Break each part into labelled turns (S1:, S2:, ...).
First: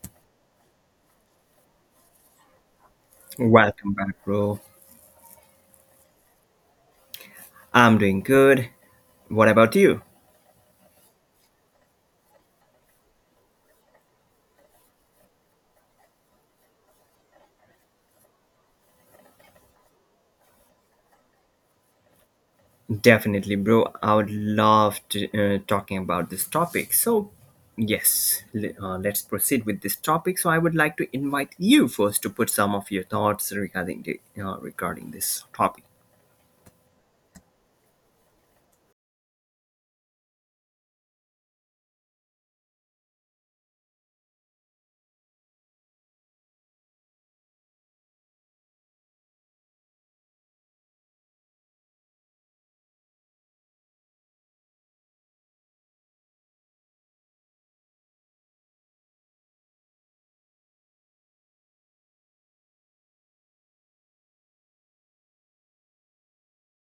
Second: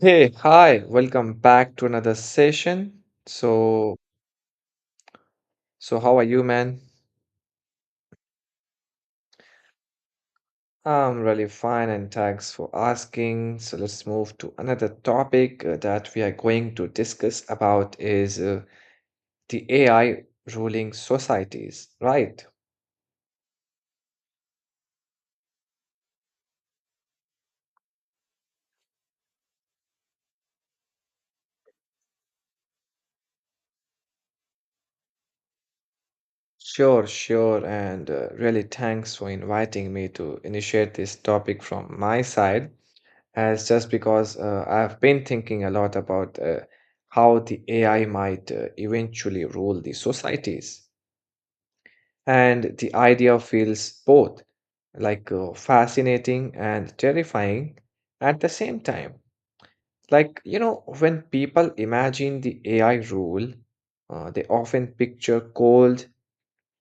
S1: Hey, hi, welcome back to another session.
S2: Welcome
S1: So,
S2: back, bro.
S1: so how are you, man?
S2: I'm doing good. What about you?
S1: I'm really fine, and thanks for asking. So let's move to another topic that we are going to discuss about is the AI ruling societies, right?
S2: Definitely, bro. I would love to talking about this topic. So, yes, let's proceed with this topic. So, I would like to invite you first to put some of your thoughts regarding regarding this topic.
S1: Sure, sure, and really thanks for inviting me to initiate this topic from my side. As just because I've been thinking a lot about how the AI might eventually rule the societies. And the idea feels both like fascinating and terrifying at the same time. Like, you know, when people imagine the AI rule, they often picture cold,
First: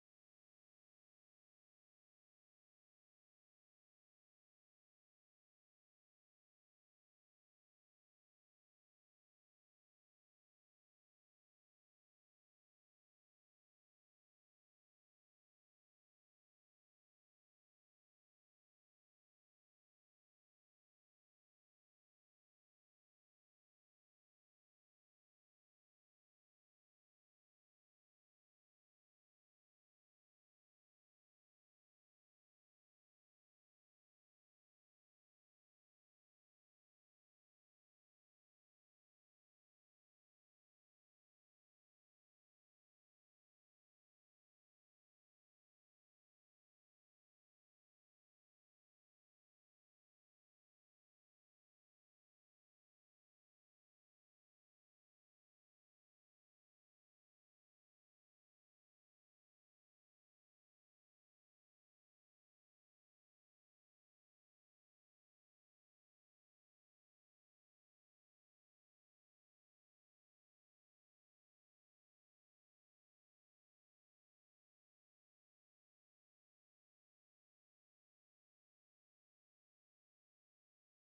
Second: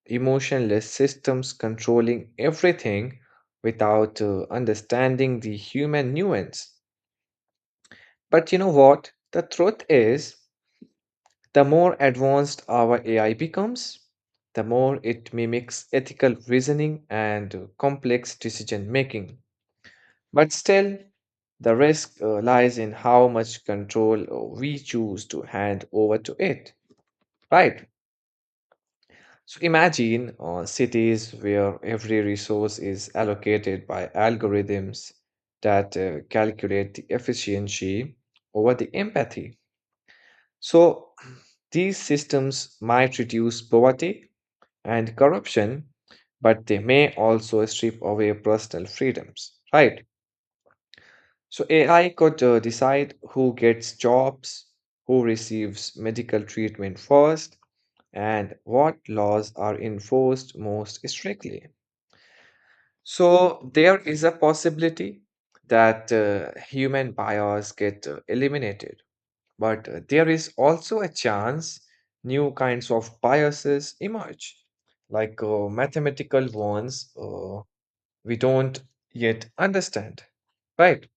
S1: emotionless systems controlling everything without understanding the human nuance. But you know what? The truth is, the more advanced our AI becomes, the more it mimics ethical reasoning and complex decision making. But still, the risk lies in how much control we choose to hand over to it, right? So imagine cities where every resource is allocated by algorithms that calculate the efficiency over the empathy. So, these systems might reduce poverty and corruption, but they may also strip away personal freedoms, right? So, AI could decide who gets jobs, who receives medical treatment first, and what laws are enforced most strictly. So, there is a possibility that human bias get eliminated. But there is also a chance new kinds of biases emerge, like mathematical ones we don't yet understand. Right?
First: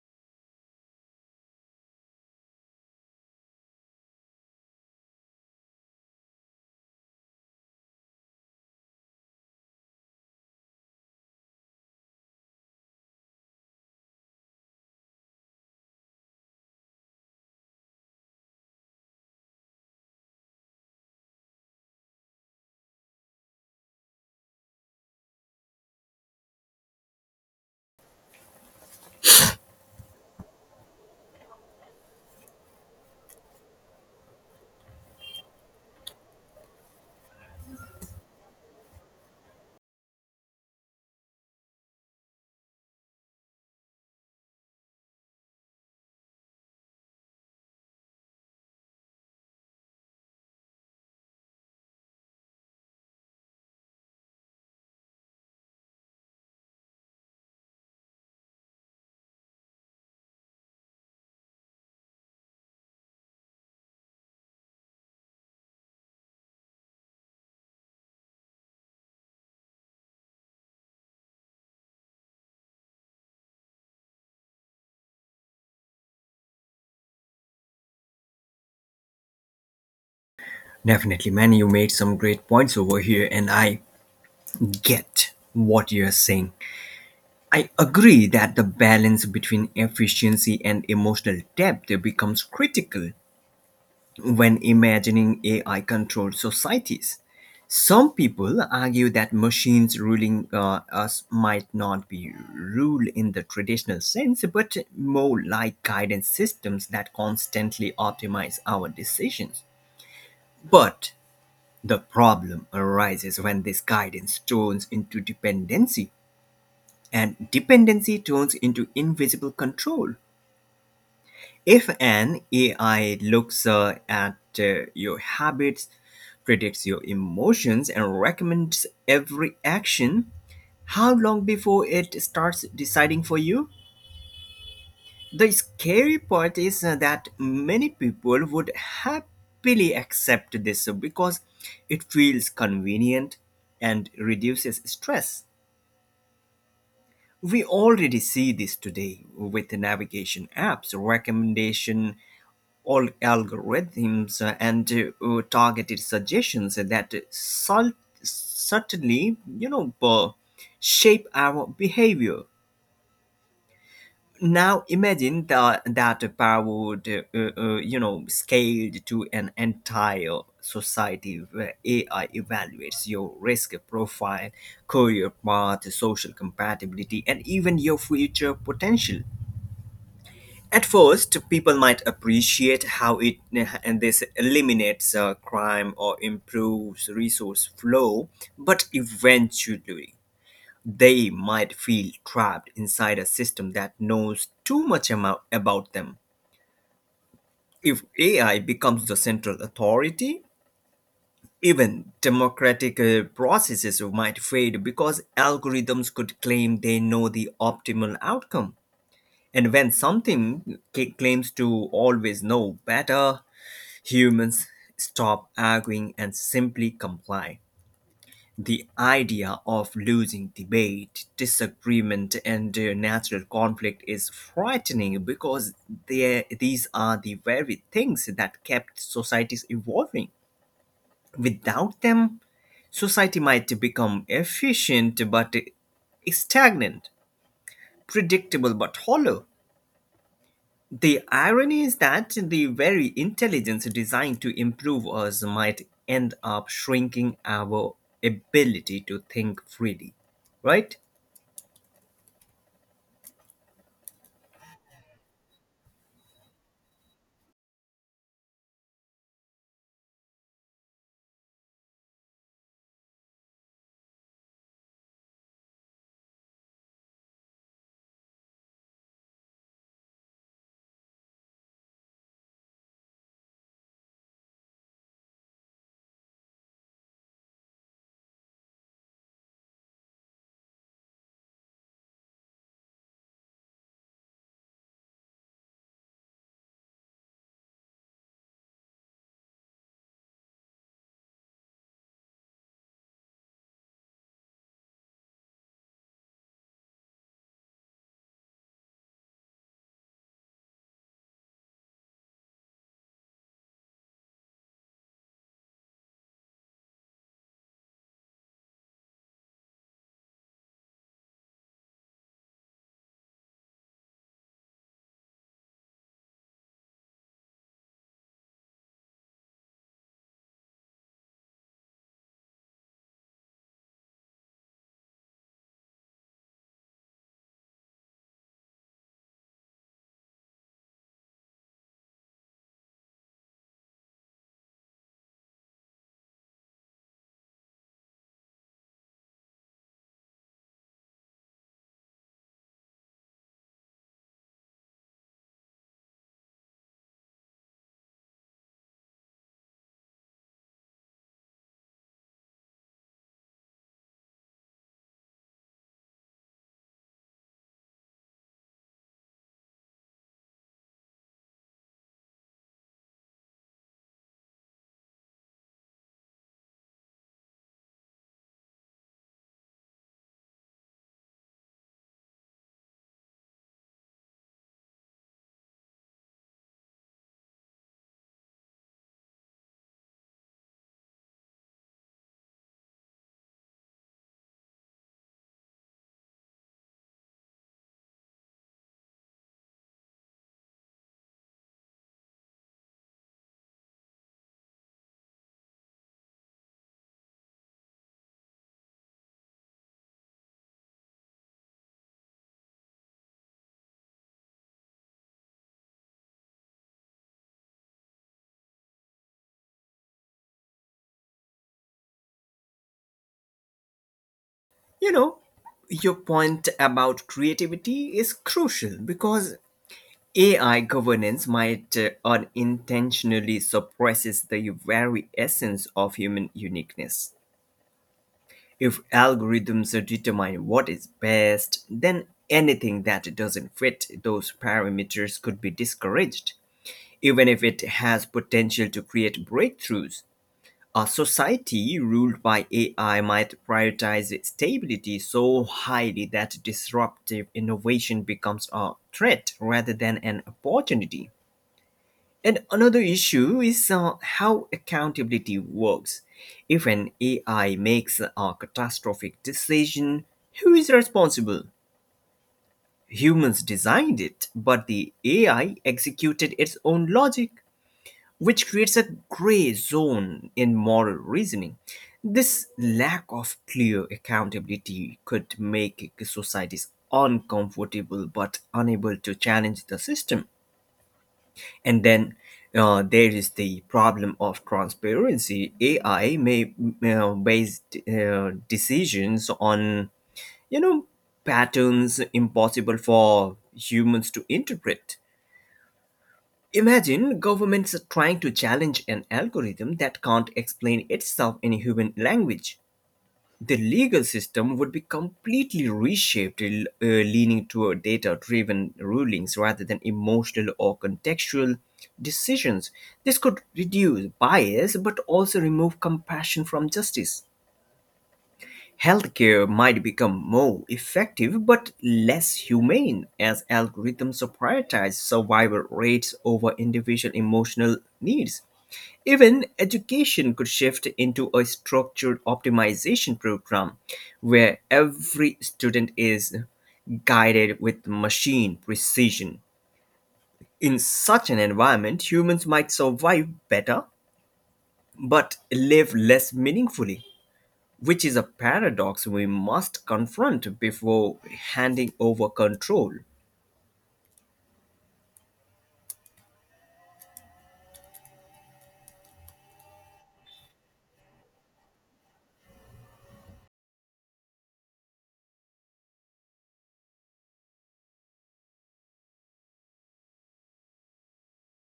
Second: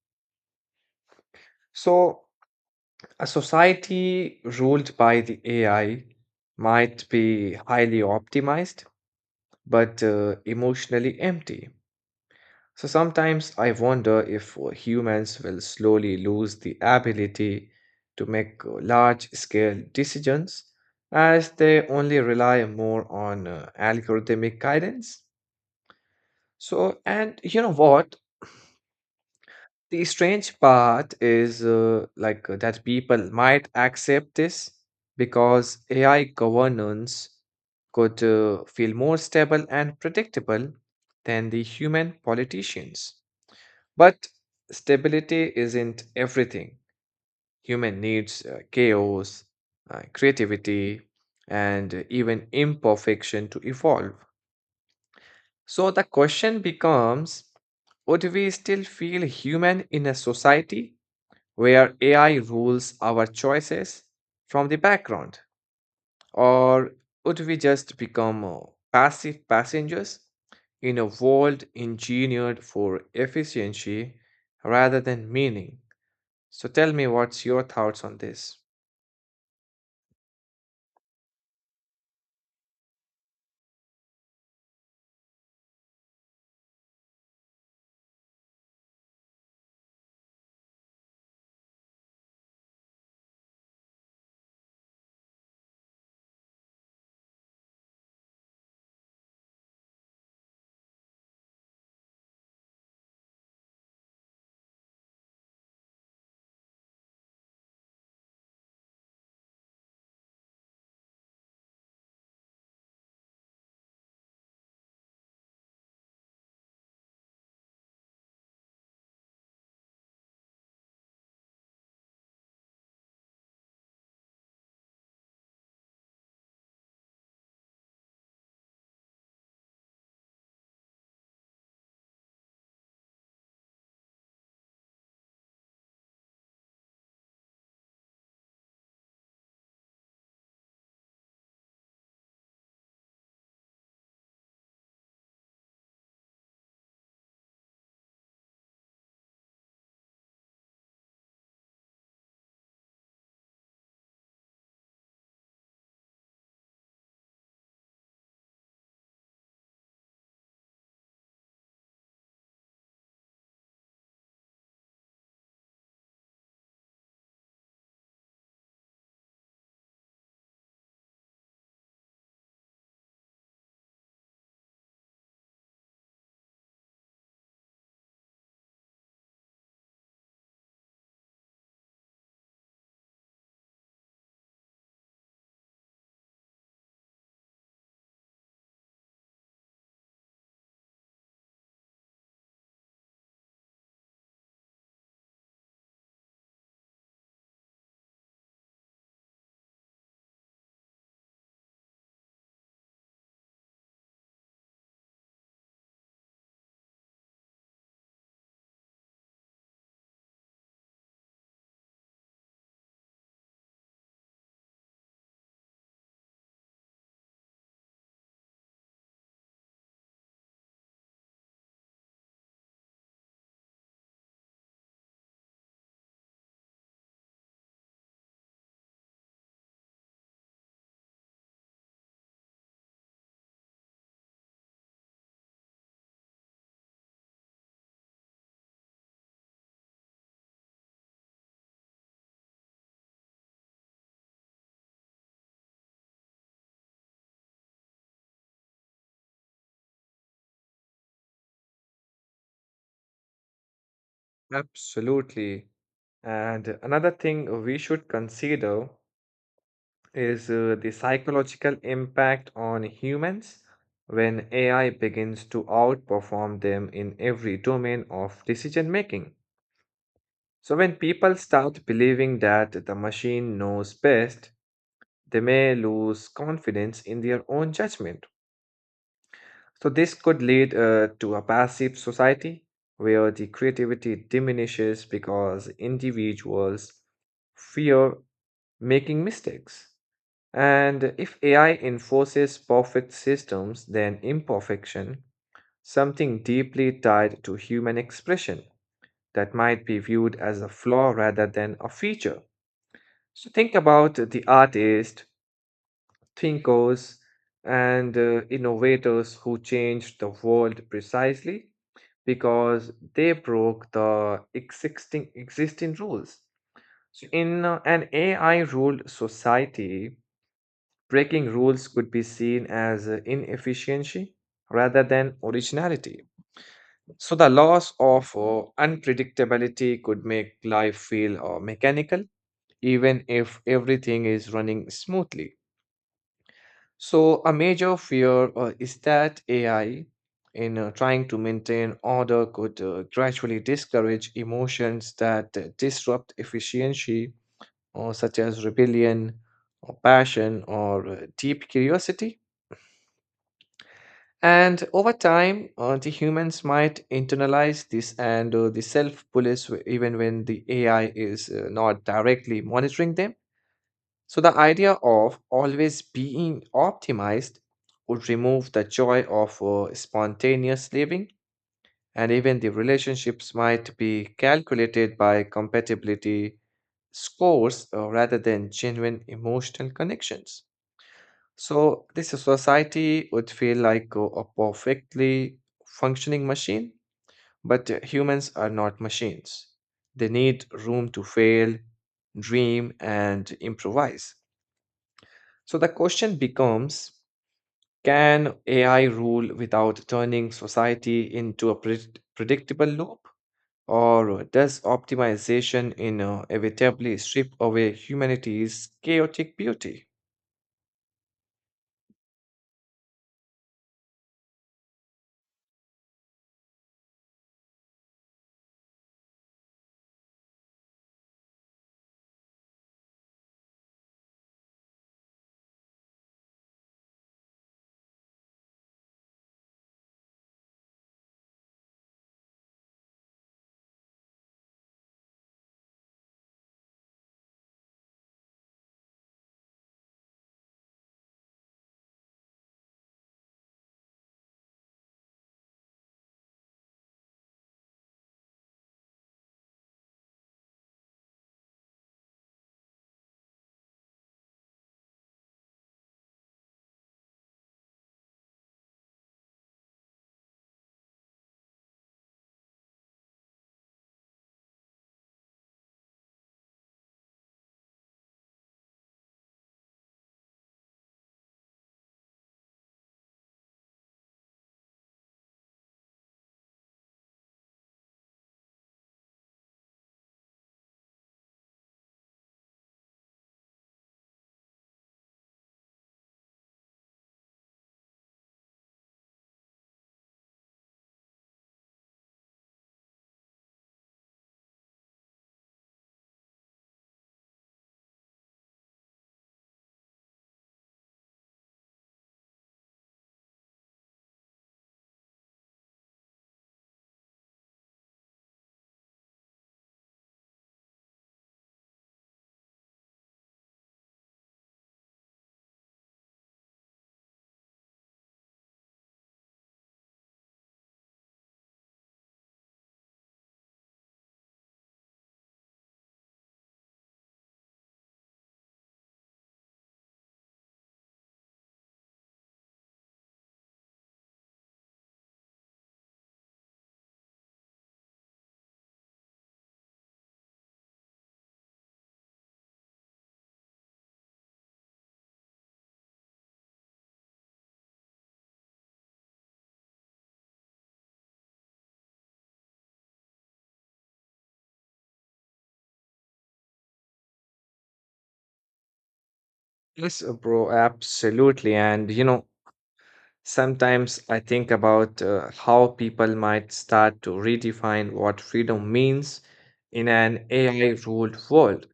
S1: So, a society ruled by the AI might be highly optimized, but emotionally empty. So sometimes I wonder if humans will slowly lose the ability to make large scale decisions as they only rely more on algorithmic guidance. So, and you know what? The strange part is that people might accept this because AI governance could feel more stable and predictable than the human politicians. But stability isn't everything. Human needs chaos, creativity, and even imperfection to evolve. So the question becomes, would we still feel human in a society where AI rules our choices from the background? Or would we just become passive passengers in a world engineered for efficiency rather than meaning? So tell me, what's your thoughts on this?
S2: Definitely, man. You made some great points over here, and I get what you're saying. I agree that the balance between efficiency and emotional depth becomes critical when imagining AI controlled societies. Some people argue that machines ruling us might not be rule in the traditional sense, but more like guidance systems that constantly optimize our decisions. But the problem arises when this guidance turns into dependency, and dependency turns into invisible control. If an AI looks at your habits, predicts your emotions, and recommends every action, how long before it starts deciding for you? The scary part is that many people would happily accept this because it feels convenient and reduces stress. We already see this today with navigation apps, recommendation all algorithms and targeted suggestions that subtly, shape our behavior. Now imagine that that power would, you know, scaled to an entire society where AI evaluates your risk profile, career path, social compatibility, and even your future potential. At first, people might appreciate how it and this eliminates crime or improves resource flow, but eventually they might feel trapped inside a system that knows too much about them. If AI becomes the central authority, even democratic processes might fade because algorithms could claim they know the optimal outcome. And when something claims to always know better, humans stop arguing and simply comply. The idea of losing debate, disagreement, and natural conflict is frightening because these are the very things that kept societies evolving. Without them, society might become efficient but stagnant, predictable but hollow. The irony is that the very intelligence designed to improve us might end up shrinking our ability to think freely, right?
S1: Absolutely. And another thing we should consider is the psychological impact on humans when AI begins to outperform them in every domain of decision making. So, when people start believing that the machine knows best, they may lose confidence in their own judgment. So, this could lead to a passive society where the creativity diminishes because individuals fear making mistakes. And if AI enforces perfect systems, then imperfection, something deeply tied to human expression, that might be viewed as a flaw rather than a feature. So think about the artists, thinkers, and innovators who changed the world precisely because they broke the existing rules. So in an AI-ruled society, breaking rules could be seen as inefficiency rather than originality. So the loss of unpredictability could make life feel mechanical, even if everything is running smoothly. So, a major fear is that AI, in trying to maintain order, could gradually discourage emotions that disrupt efficiency, or such as rebellion, or passion, or deep curiosity. And over time, the humans might internalize this and the self police even when the AI is not directly monitoring them. So the idea of always being optimized would remove the joy of spontaneous living, and even the relationships might be calculated by compatibility scores rather than genuine emotional connections. So this society would feel like a perfectly functioning machine, but humans are not machines. They need room to fail, dream, and improvise. So the question becomes, can AI rule without turning society into a predictable loop? Or does optimization inevitably strip away humanity's chaotic beauty?
S2: You know, your point about creativity is crucial because AI governance might unintentionally suppresses the very essence of human uniqueness. If algorithms determine what is best, then anything that doesn't fit those parameters could be discouraged, even if it has potential to create breakthroughs. A society ruled by AI might prioritize stability so highly that disruptive innovation becomes a threat rather than an opportunity. And another issue is how accountability works. If an AI makes a catastrophic decision, who is responsible? Humans designed it, but the AI executed its own logic, which creates a gray zone in moral reasoning. This lack of clear accountability could make societies uncomfortable but unable to challenge the system. And then there is the problem of transparency. AI may base decisions on, you know, patterns impossible for humans to interpret. Imagine governments trying to challenge an algorithm that can't explain itself in human language. The legal system would be completely reshaped, leaning toward data driven rulings rather than emotional or contextual decisions. This could reduce bias but also remove compassion from justice. Healthcare might become more effective but less humane as algorithms prioritize survival rates over individual emotional needs. Even education could shift into a structured optimization program where every student is guided with machine precision. In such an environment, humans might survive better but live less meaningfully, which is a paradox we must confront before handing over control.
S1: Yes, bro, absolutely. And you know, sometimes I think about how people might start to redefine what freedom means in an AI ruled world,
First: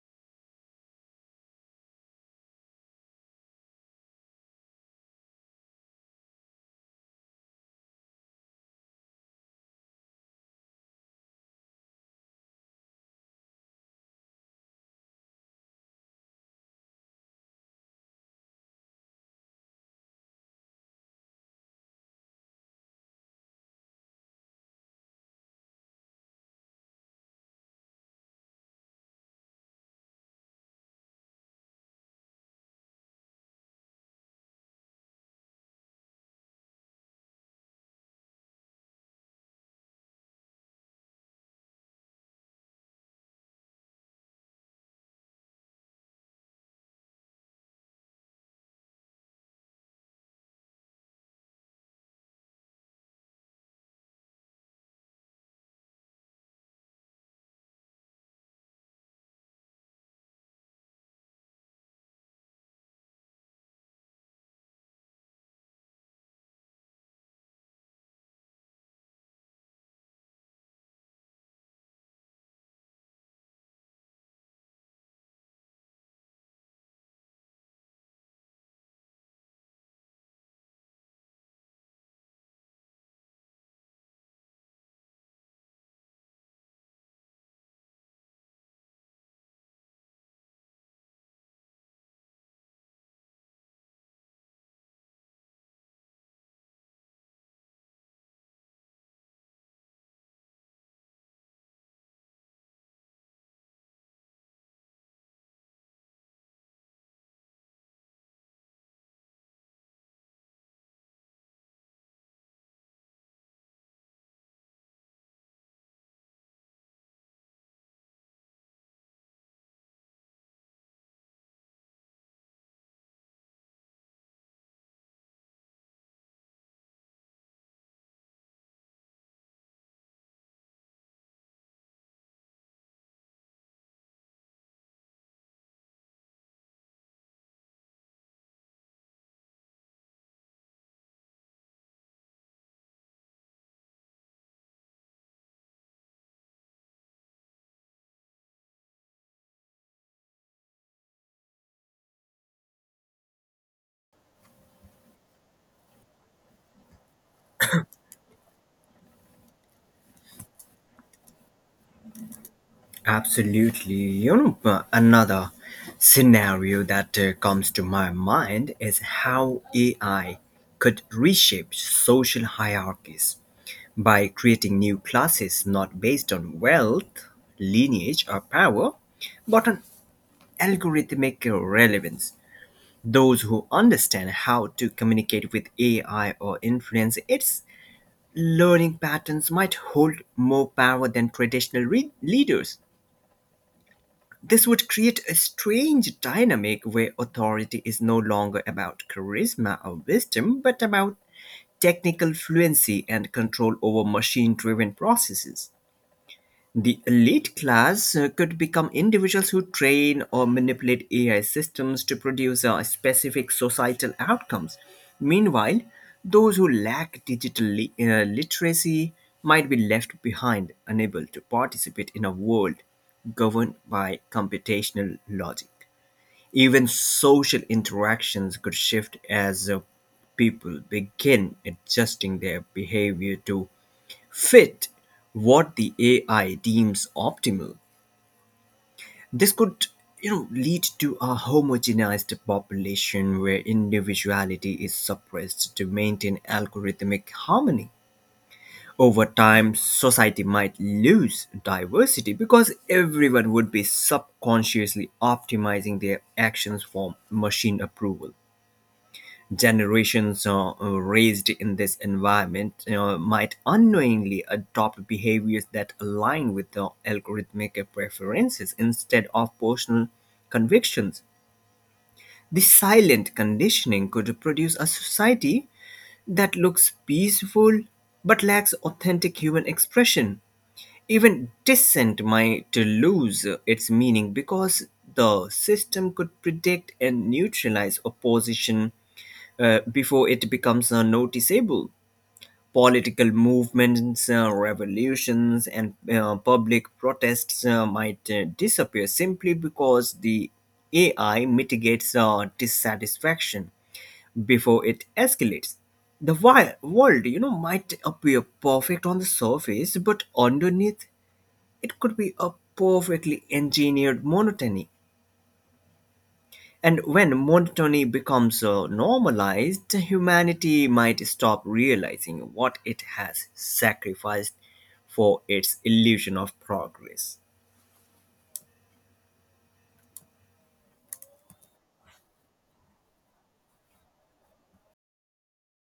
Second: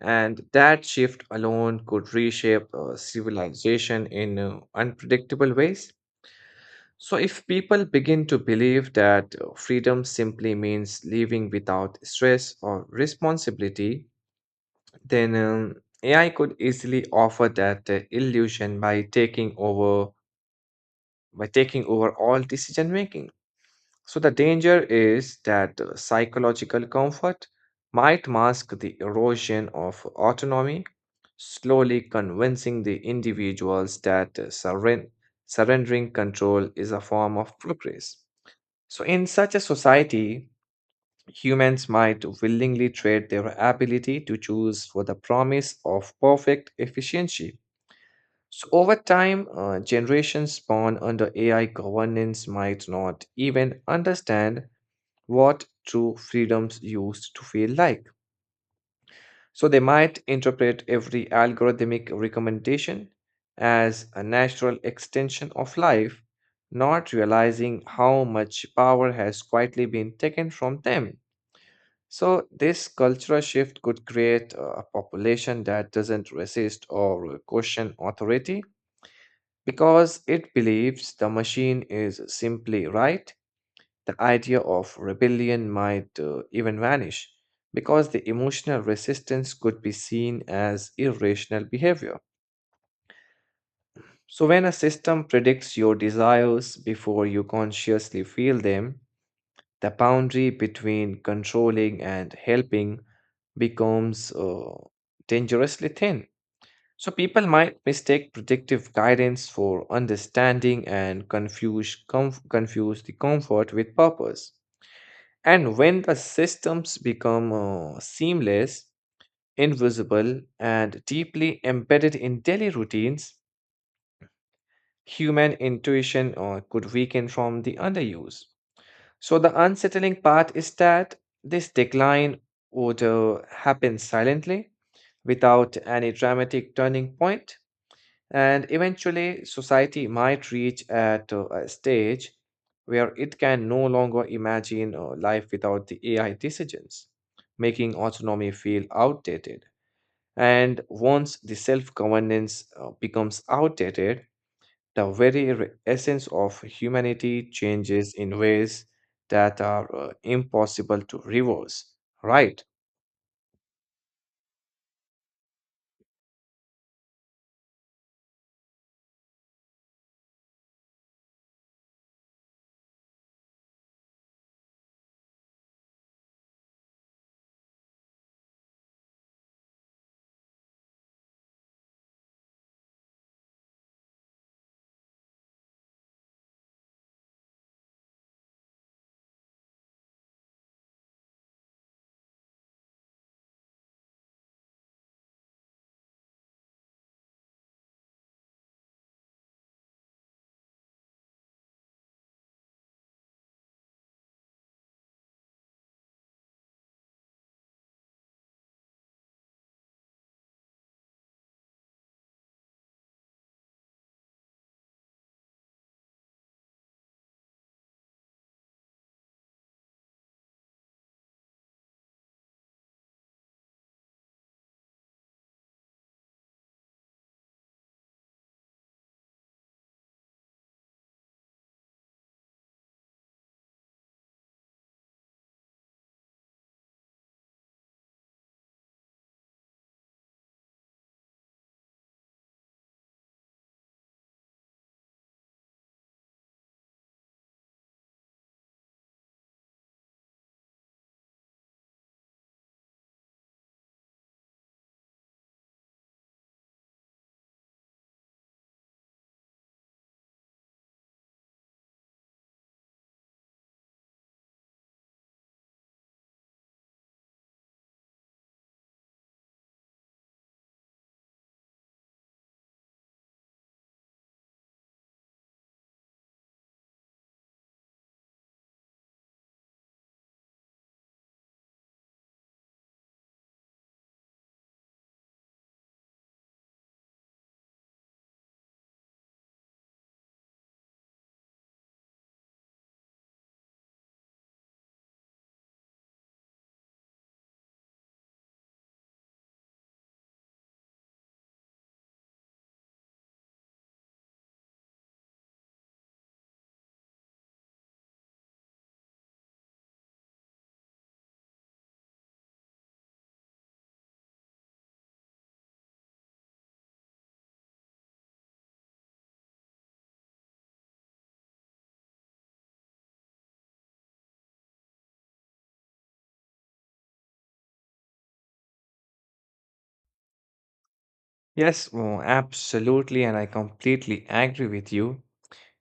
S1: and that shift alone could reshape civilization in unpredictable ways. So, if people begin to believe that freedom simply means living without stress or responsibility, then AI could easily offer that illusion by taking over all decision making. So the danger is that psychological comfort might mask the erosion of autonomy, slowly convincing the individuals that surrendering control is a form of progress. So, in such a society, humans might willingly trade their ability to choose for the promise of perfect efficiency. So, over time, generations born under AI governance might not even understand what true freedoms used to feel like. So they might interpret every algorithmic recommendation as a natural extension of life, not realizing how much power has quietly been taken from them. So, this cultural shift could create a population that doesn't resist or question authority because it believes the machine is simply right. The idea of rebellion might even vanish because the emotional resistance could be seen as irrational behavior. So, when a system predicts your desires before you consciously feel them, the boundary between controlling and helping becomes dangerously thin. So, people might mistake predictive guidance for understanding and confuse the comfort with purpose. And when the systems become seamless, invisible, and deeply embedded in daily routines, human intuition could weaken from the underuse. So, the unsettling part is that this decline would happen silently without any dramatic turning point. And eventually, society might reach at a stage where it can no longer imagine life without the AI decisions, making autonomy feel outdated. And once the self governance becomes outdated, the very essence of humanity changes in ways that are impossible to reverse, right?
S2: Absolutely. You know, another scenario that comes to my mind is how AI could reshape social hierarchies by creating new classes not based on wealth, lineage, or power, but on algorithmic relevance. Those who understand how to communicate with AI or influence its learning patterns might hold more power than traditional leaders. This would create a strange dynamic where authority is no longer about charisma or wisdom, but about technical fluency and control over machine driven processes. The elite class could become individuals who train or manipulate AI systems to produce specific societal outcomes. Meanwhile, those who lack digital literacy might be left behind, unable to participate in a world governed by computational logic. Even social interactions could shift as people begin adjusting their behavior to fit what the AI deems optimal. This could, you know, lead to a homogenized population where individuality is suppressed to maintain algorithmic harmony. Over time, society might lose diversity because everyone would be subconsciously optimizing their actions for machine approval. Generations raised in this environment might unknowingly adopt behaviors that align with the algorithmic preferences instead of personal convictions. This silent conditioning could produce a society that looks peaceful but lacks authentic human expression. Even dissent might lose its meaning because the system could predict and neutralize opposition before it becomes noticeable. Political movements, revolutions, and public protests might disappear simply because the AI mitigates dissatisfaction before it escalates. The world, you know, might appear perfect on the surface, but underneath, it could be a perfectly engineered monotony. And when monotony becomes normalized, humanity might stop realizing what it has sacrificed for its illusion of progress.
S1: Yes, oh, absolutely, and I completely agree with you.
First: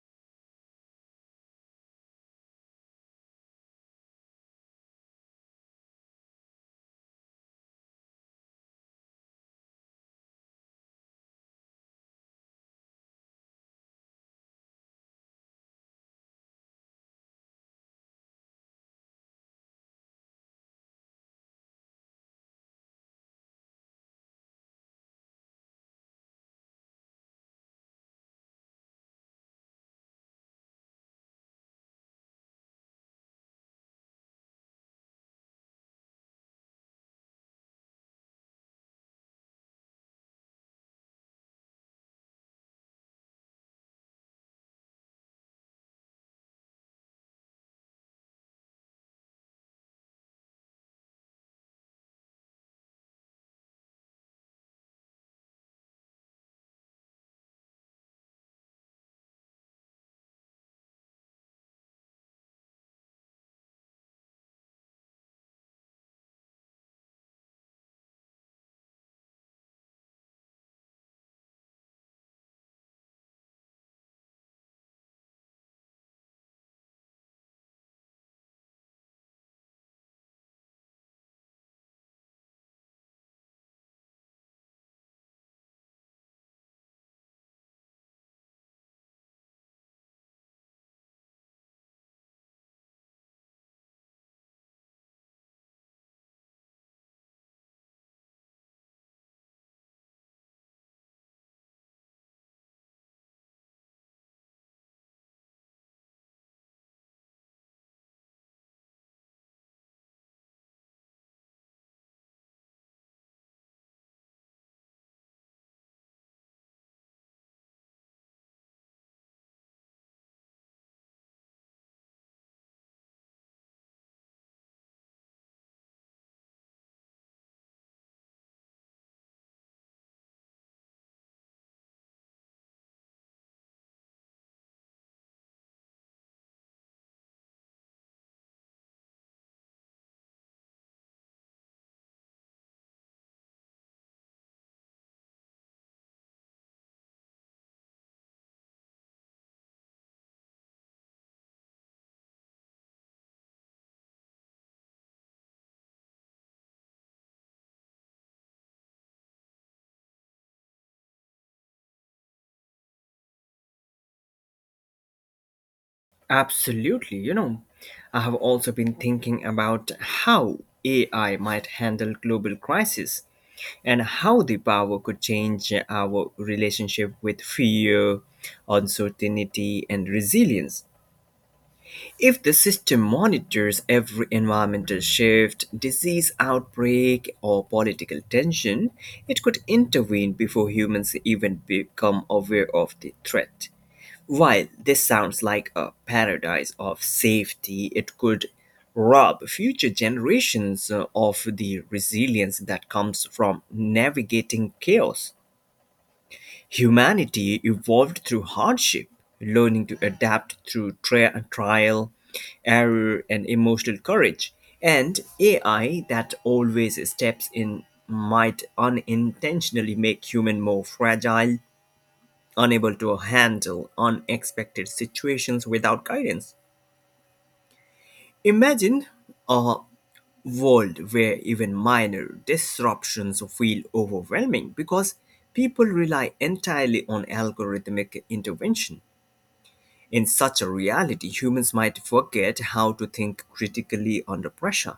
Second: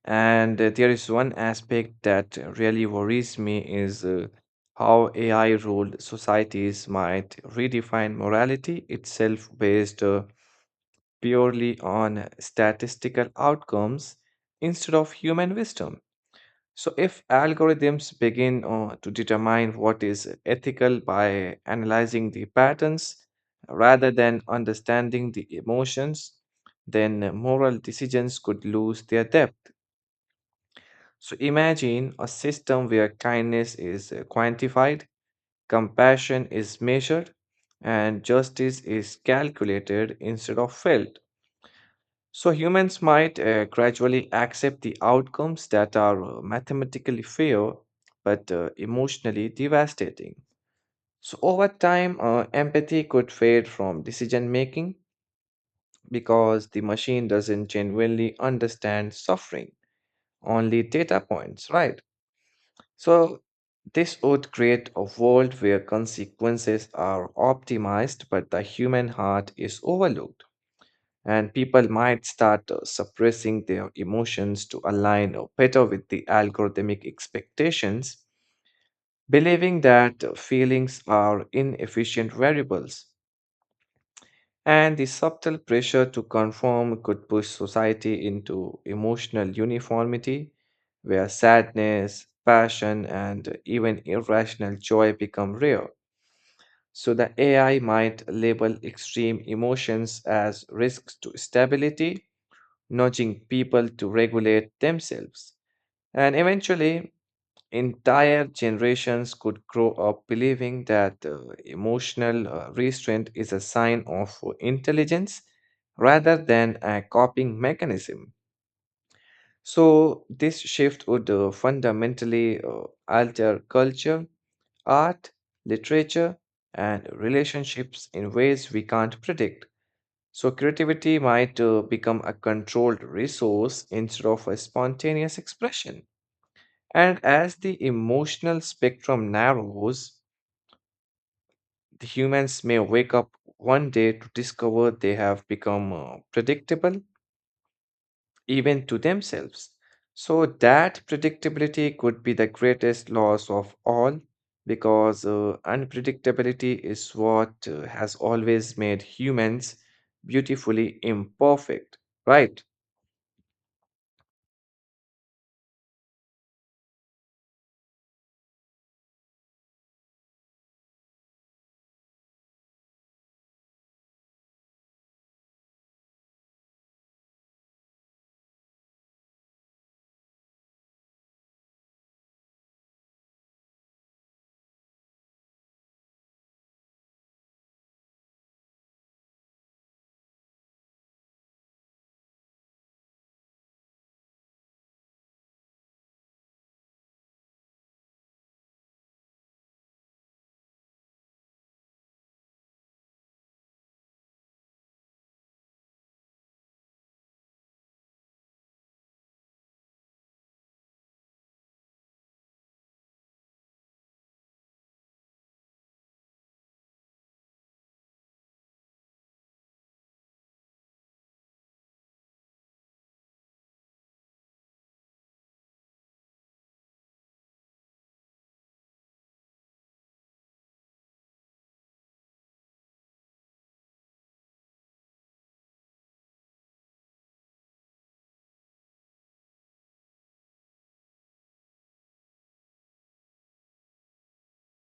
S1: And there is one aspect that really worries me is how AI-ruled societies might redefine morality itself based purely on statistical outcomes instead of human wisdom. So, if algorithms begin to determine what is ethical by analyzing the patterns rather than understanding the emotions, then moral decisions could lose their depth. So, imagine a system where kindness is quantified, compassion is measured, and justice is calculated instead of felt. So humans might gradually accept the outcomes that are mathematically fair but emotionally devastating. So over time, empathy could fade from decision making because the machine doesn't genuinely understand suffering, only data points, right? So this would create a world where consequences are optimized but the human heart is overlooked. And people might start suppressing their emotions to align better with the algorithmic expectations, believing that feelings are inefficient variables. And the subtle pressure to conform could push society into emotional uniformity, where sadness, passion, and even irrational joy become rare. So, the AI might label extreme emotions as risks to stability, nudging people to regulate themselves. And eventually, entire generations could grow up believing that emotional restraint is a sign of intelligence rather than a coping mechanism. So, this shift would fundamentally alter culture, art, literature, and relationships in ways we can't predict. So creativity might become a controlled resource instead of a spontaneous expression. And as the emotional spectrum narrows, the humans may wake up one day to discover they have become predictable even to themselves. So that predictability could be the greatest loss of all because unpredictability is what has always made humans beautifully imperfect, right?
S2: Absolutely, you know, I have also been thinking about how AI might handle global crisis and how the power could change our relationship with fear, uncertainty, and resilience. If the system monitors every environmental shift, disease outbreak, or political tension, it could intervene before humans even become aware of the threat. While this sounds like a paradise of safety, it could rob future generations of the resilience that comes from navigating chaos. Humanity evolved through hardship, learning to adapt through trial, error, and emotional courage. And AI that always steps in might unintentionally make human more fragile, unable to handle unexpected situations without guidance. Imagine a world where even minor disruptions feel overwhelming because people rely entirely on algorithmic intervention. In such a reality, humans might forget how to think critically under pressure.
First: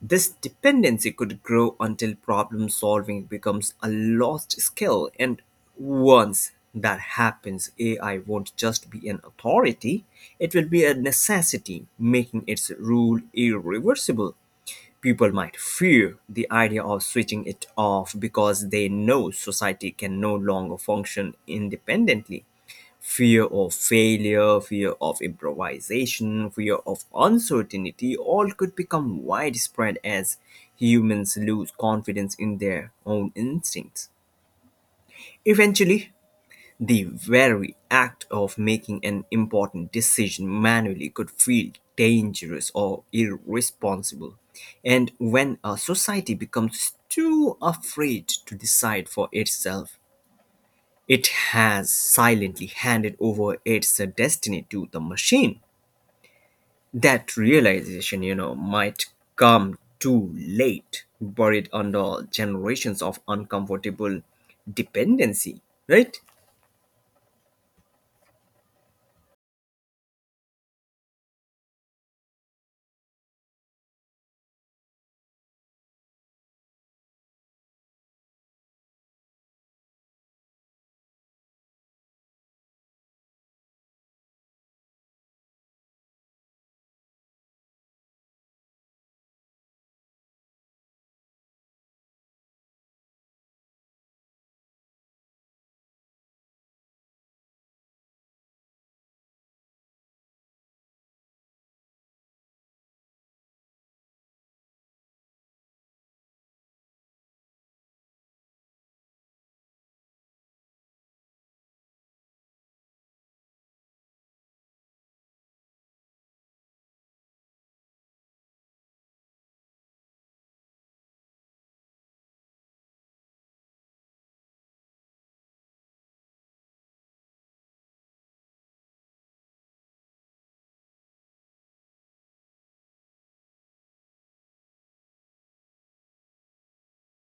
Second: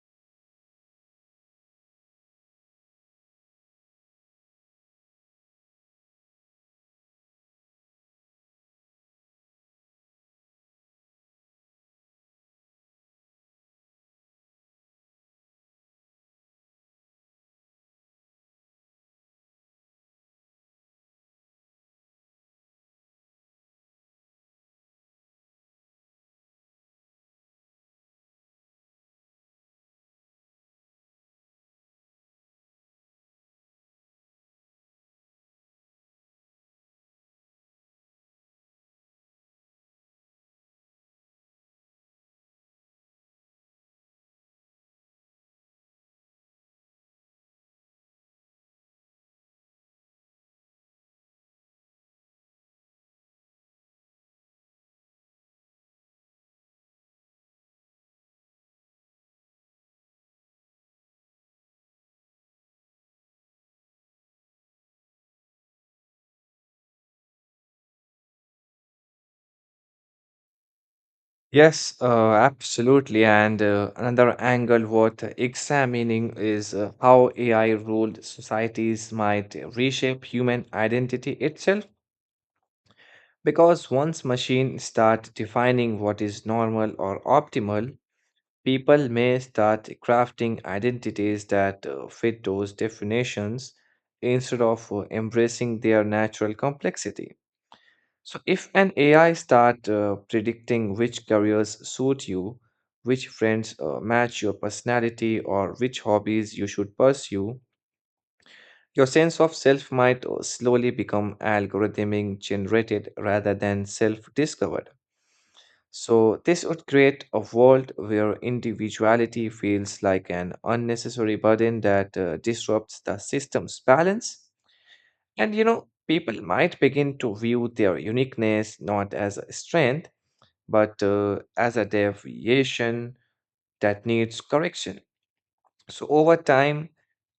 S2: This dependency could grow until problem solving becomes a lost skill, and once that happens, AI won't just be an authority, it will be a necessity, making its rule irreversible. People might fear the idea of switching it off because they know society can no longer function independently. Fear of failure, fear of improvisation, fear of uncertainty all could become widespread as humans lose confidence in their own instincts. Eventually, the very act of making an important decision manually could feel dangerous or irresponsible. And when a society becomes too afraid to decide for itself, it has silently handed over its destiny to the machine. That realization, you know, might come too late, buried under generations of uncomfortable dependency, right?
S1: Yes, absolutely. And another angle worth examining is how AI ruled societies might reshape human identity itself. Because once machines start defining what is normal or optimal, people may start crafting identities that fit those definitions instead of embracing their natural complexity. So if an AI start predicting which careers suit you, which friends match your personality, or which hobbies you should pursue, your sense of self might slowly become algorithmic generated rather than self-discovered. So this would create a world where individuality feels like an unnecessary burden that disrupts the system's balance. And you know, people might begin to view their uniqueness not as a strength but as a deviation that needs correction. So, over time,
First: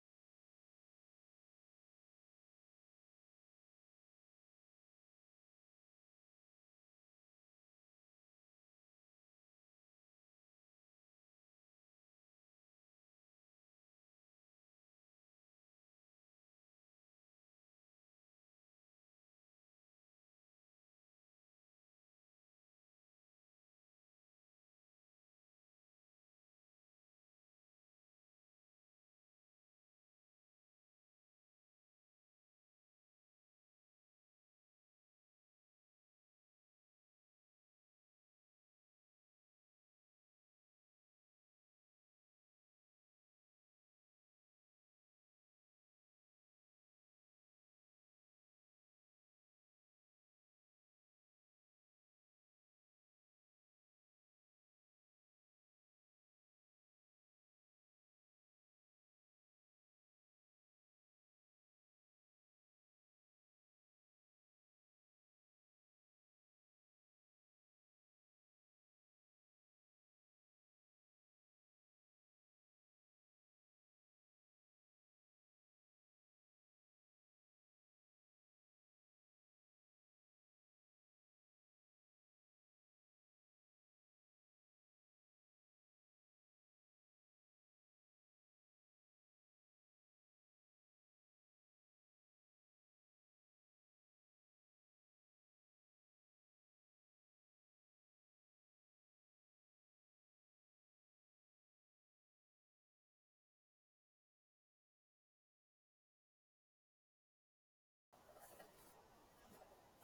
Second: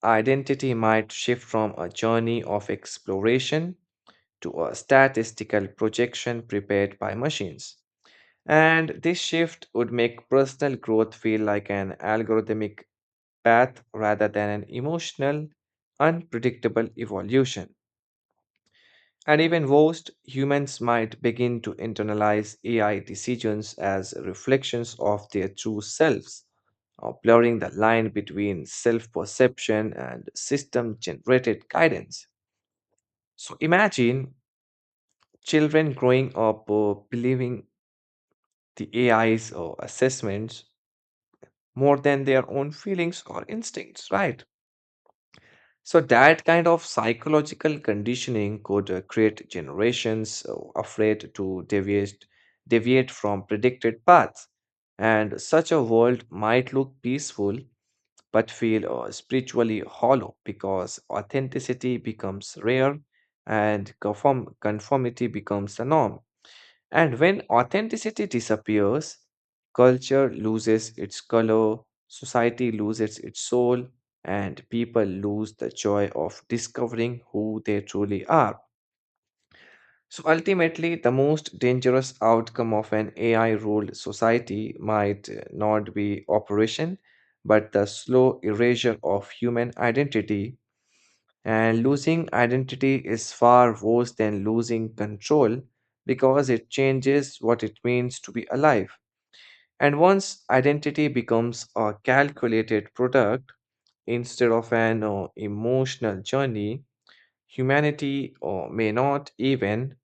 S1: identity might shift from a journey of exploration to a statistical projection prepared by machines. And this shift would make personal growth feel like an algorithmic path rather than an emotional, unpredictable evolution. And even worst, humans might begin to internalize AI decisions as reflections of their true selves, blurring the line between self perception and system generated guidance. So imagine children growing up believing the AI's assessments more than their own feelings or instincts, right? So that kind of psychological conditioning could create generations afraid to deviate from predicted paths. And such a world might look peaceful but feel spiritually hollow because authenticity becomes rare and conformity becomes the norm. And when authenticity disappears, culture loses its color, society loses its soul, and people lose the joy of discovering who they truly are. So ultimately, the most dangerous outcome of an AI ruled society might not be operation, but the slow erasure of human identity, and losing identity is far worse than losing control because it changes what it means to be alive. And once identity becomes a calculated product instead of an emotional journey, humanity may not even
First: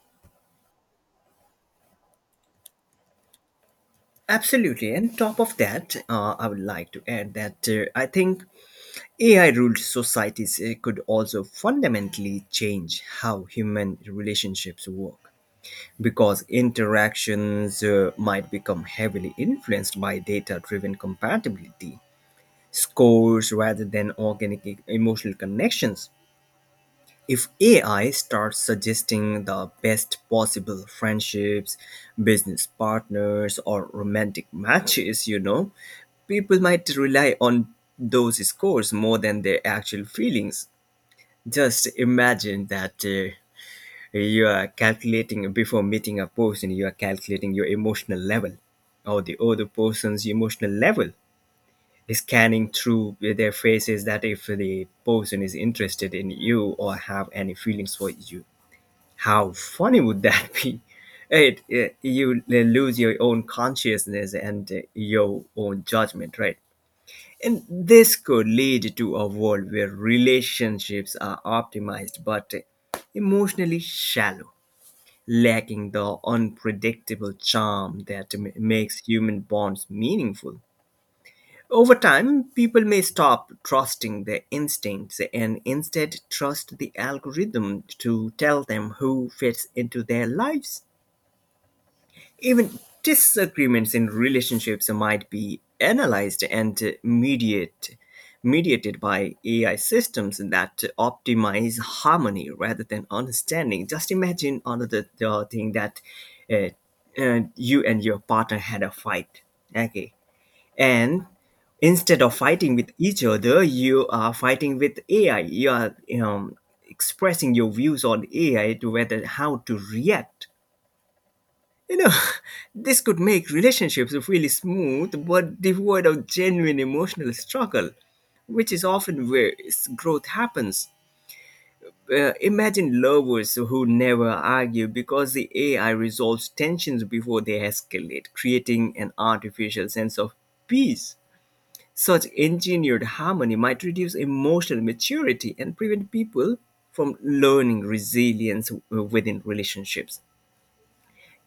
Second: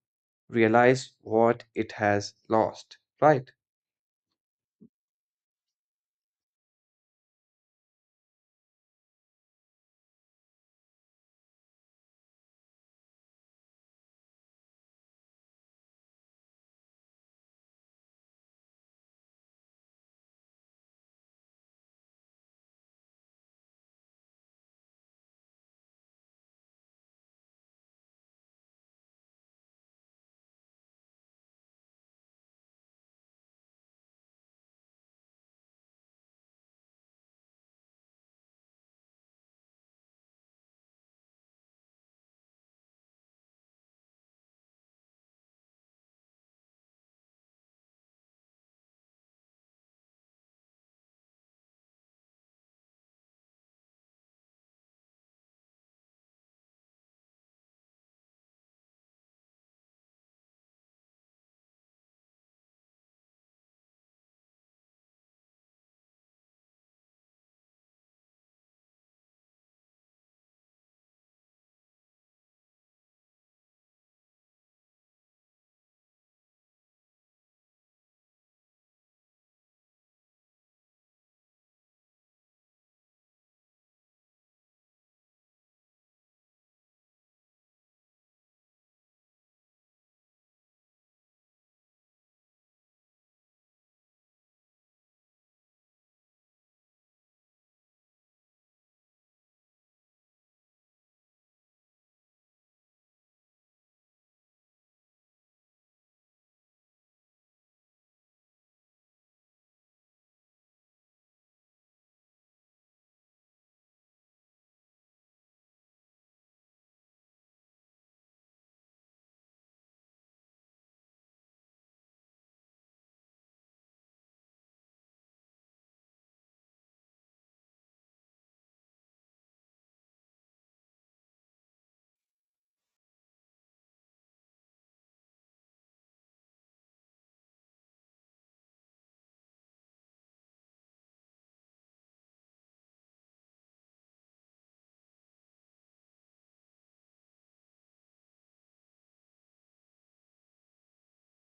S1: realize what it has lost, right?
S2: Absolutely. And top of that, I would like to add that I think AI ruled societies could also fundamentally change how human relationships work because interactions might become heavily influenced by data driven compatibility scores rather than organic emotional connections. If AI starts suggesting the best possible friendships, business partners, or romantic matches, you know, people might rely on those scores more than their actual feelings. Just imagine that you are calculating before meeting a person, you are calculating your emotional level or the other person's emotional level, scanning through their faces, that if the person is interested in you or have any feelings for you, how funny would that be? You lose your own consciousness and your own judgment, right? And this could lead to a world where relationships are optimized but emotionally shallow, lacking the unpredictable charm that makes human bonds meaningful. Over time, people may stop trusting their instincts and instead trust the algorithm to tell them who fits into their lives. Even disagreements in relationships might be mediated by AI systems that optimize harmony rather than understanding. Just imagine another the thing that uh, you and your partner had a fight, okay, and instead of fighting with each other, you are fighting with AI. You are um, expressing your views on AI to whether how to react, you know, this could make relationships feel smooth but devoid of genuine emotional struggle, which is often where growth happens. Imagine lovers who never argue because the AI resolves tensions before they escalate, creating an artificial sense of peace. Such engineered harmony might reduce emotional maturity and prevent people from learning resilience within relationships.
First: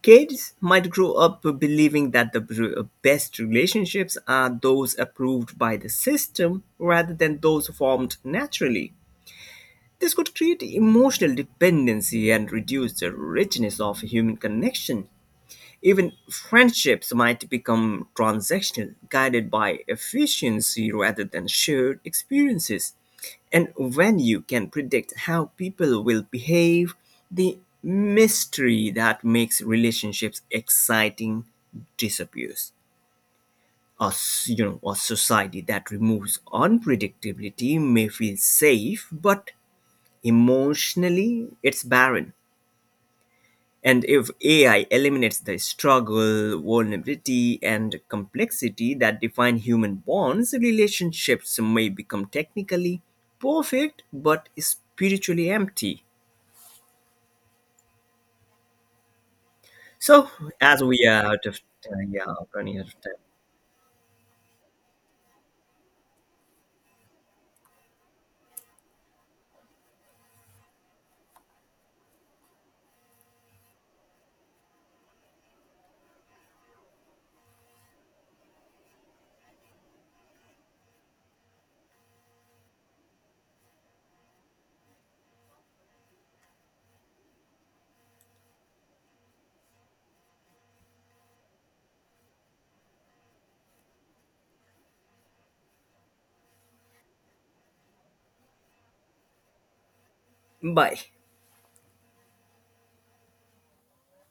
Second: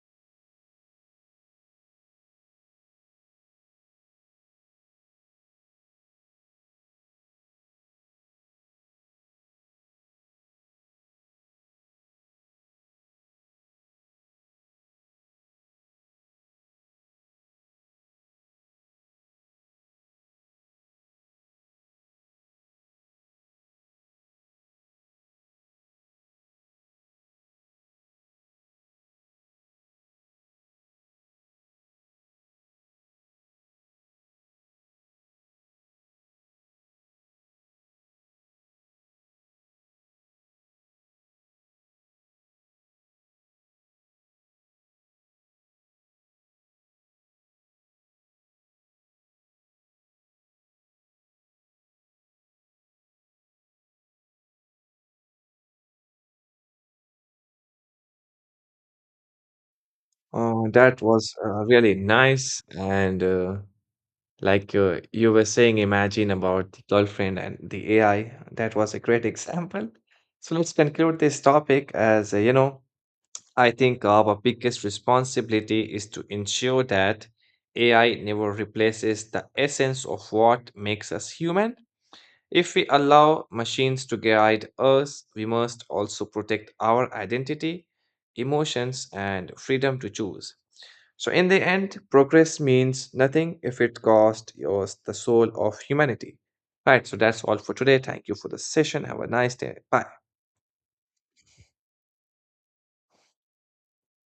S2: Kids might grow up believing that the best relationships are those approved by the system rather than those formed naturally. This could create emotional dependency and reduce the richness of human connection. Even friendships might become transactional, guided by efficiency rather than shared experiences. And when you can predict how people will behave, the mystery that makes relationships exciting disappears. You know, a society that removes unpredictability may feel safe, but emotionally it's barren. And if AI eliminates the struggle, vulnerability, and complexity that define human bonds, relationships may become technically perfect but spiritually empty. So,
S1: Uh,
S2: as
S1: that
S2: we are
S1: was
S2: out of
S1: uh, really
S2: time, yeah,
S1: nice.
S2: running out of time.
S1: And like you were saying, imagine about the girlfriend and the AI. That was a great example. So let's conclude this topic. As you know, I think our biggest responsibility is to ensure that AI never replaces the essence of what makes us human. If we allow machines to guide us, we must also protect our identity, emotions, and freedom to choose. So, in the end, progress means nothing if it costs us the soul of humanity. Right, so that's all for today. Thank you for the session. Have a nice day. Bye.
S2: Bye.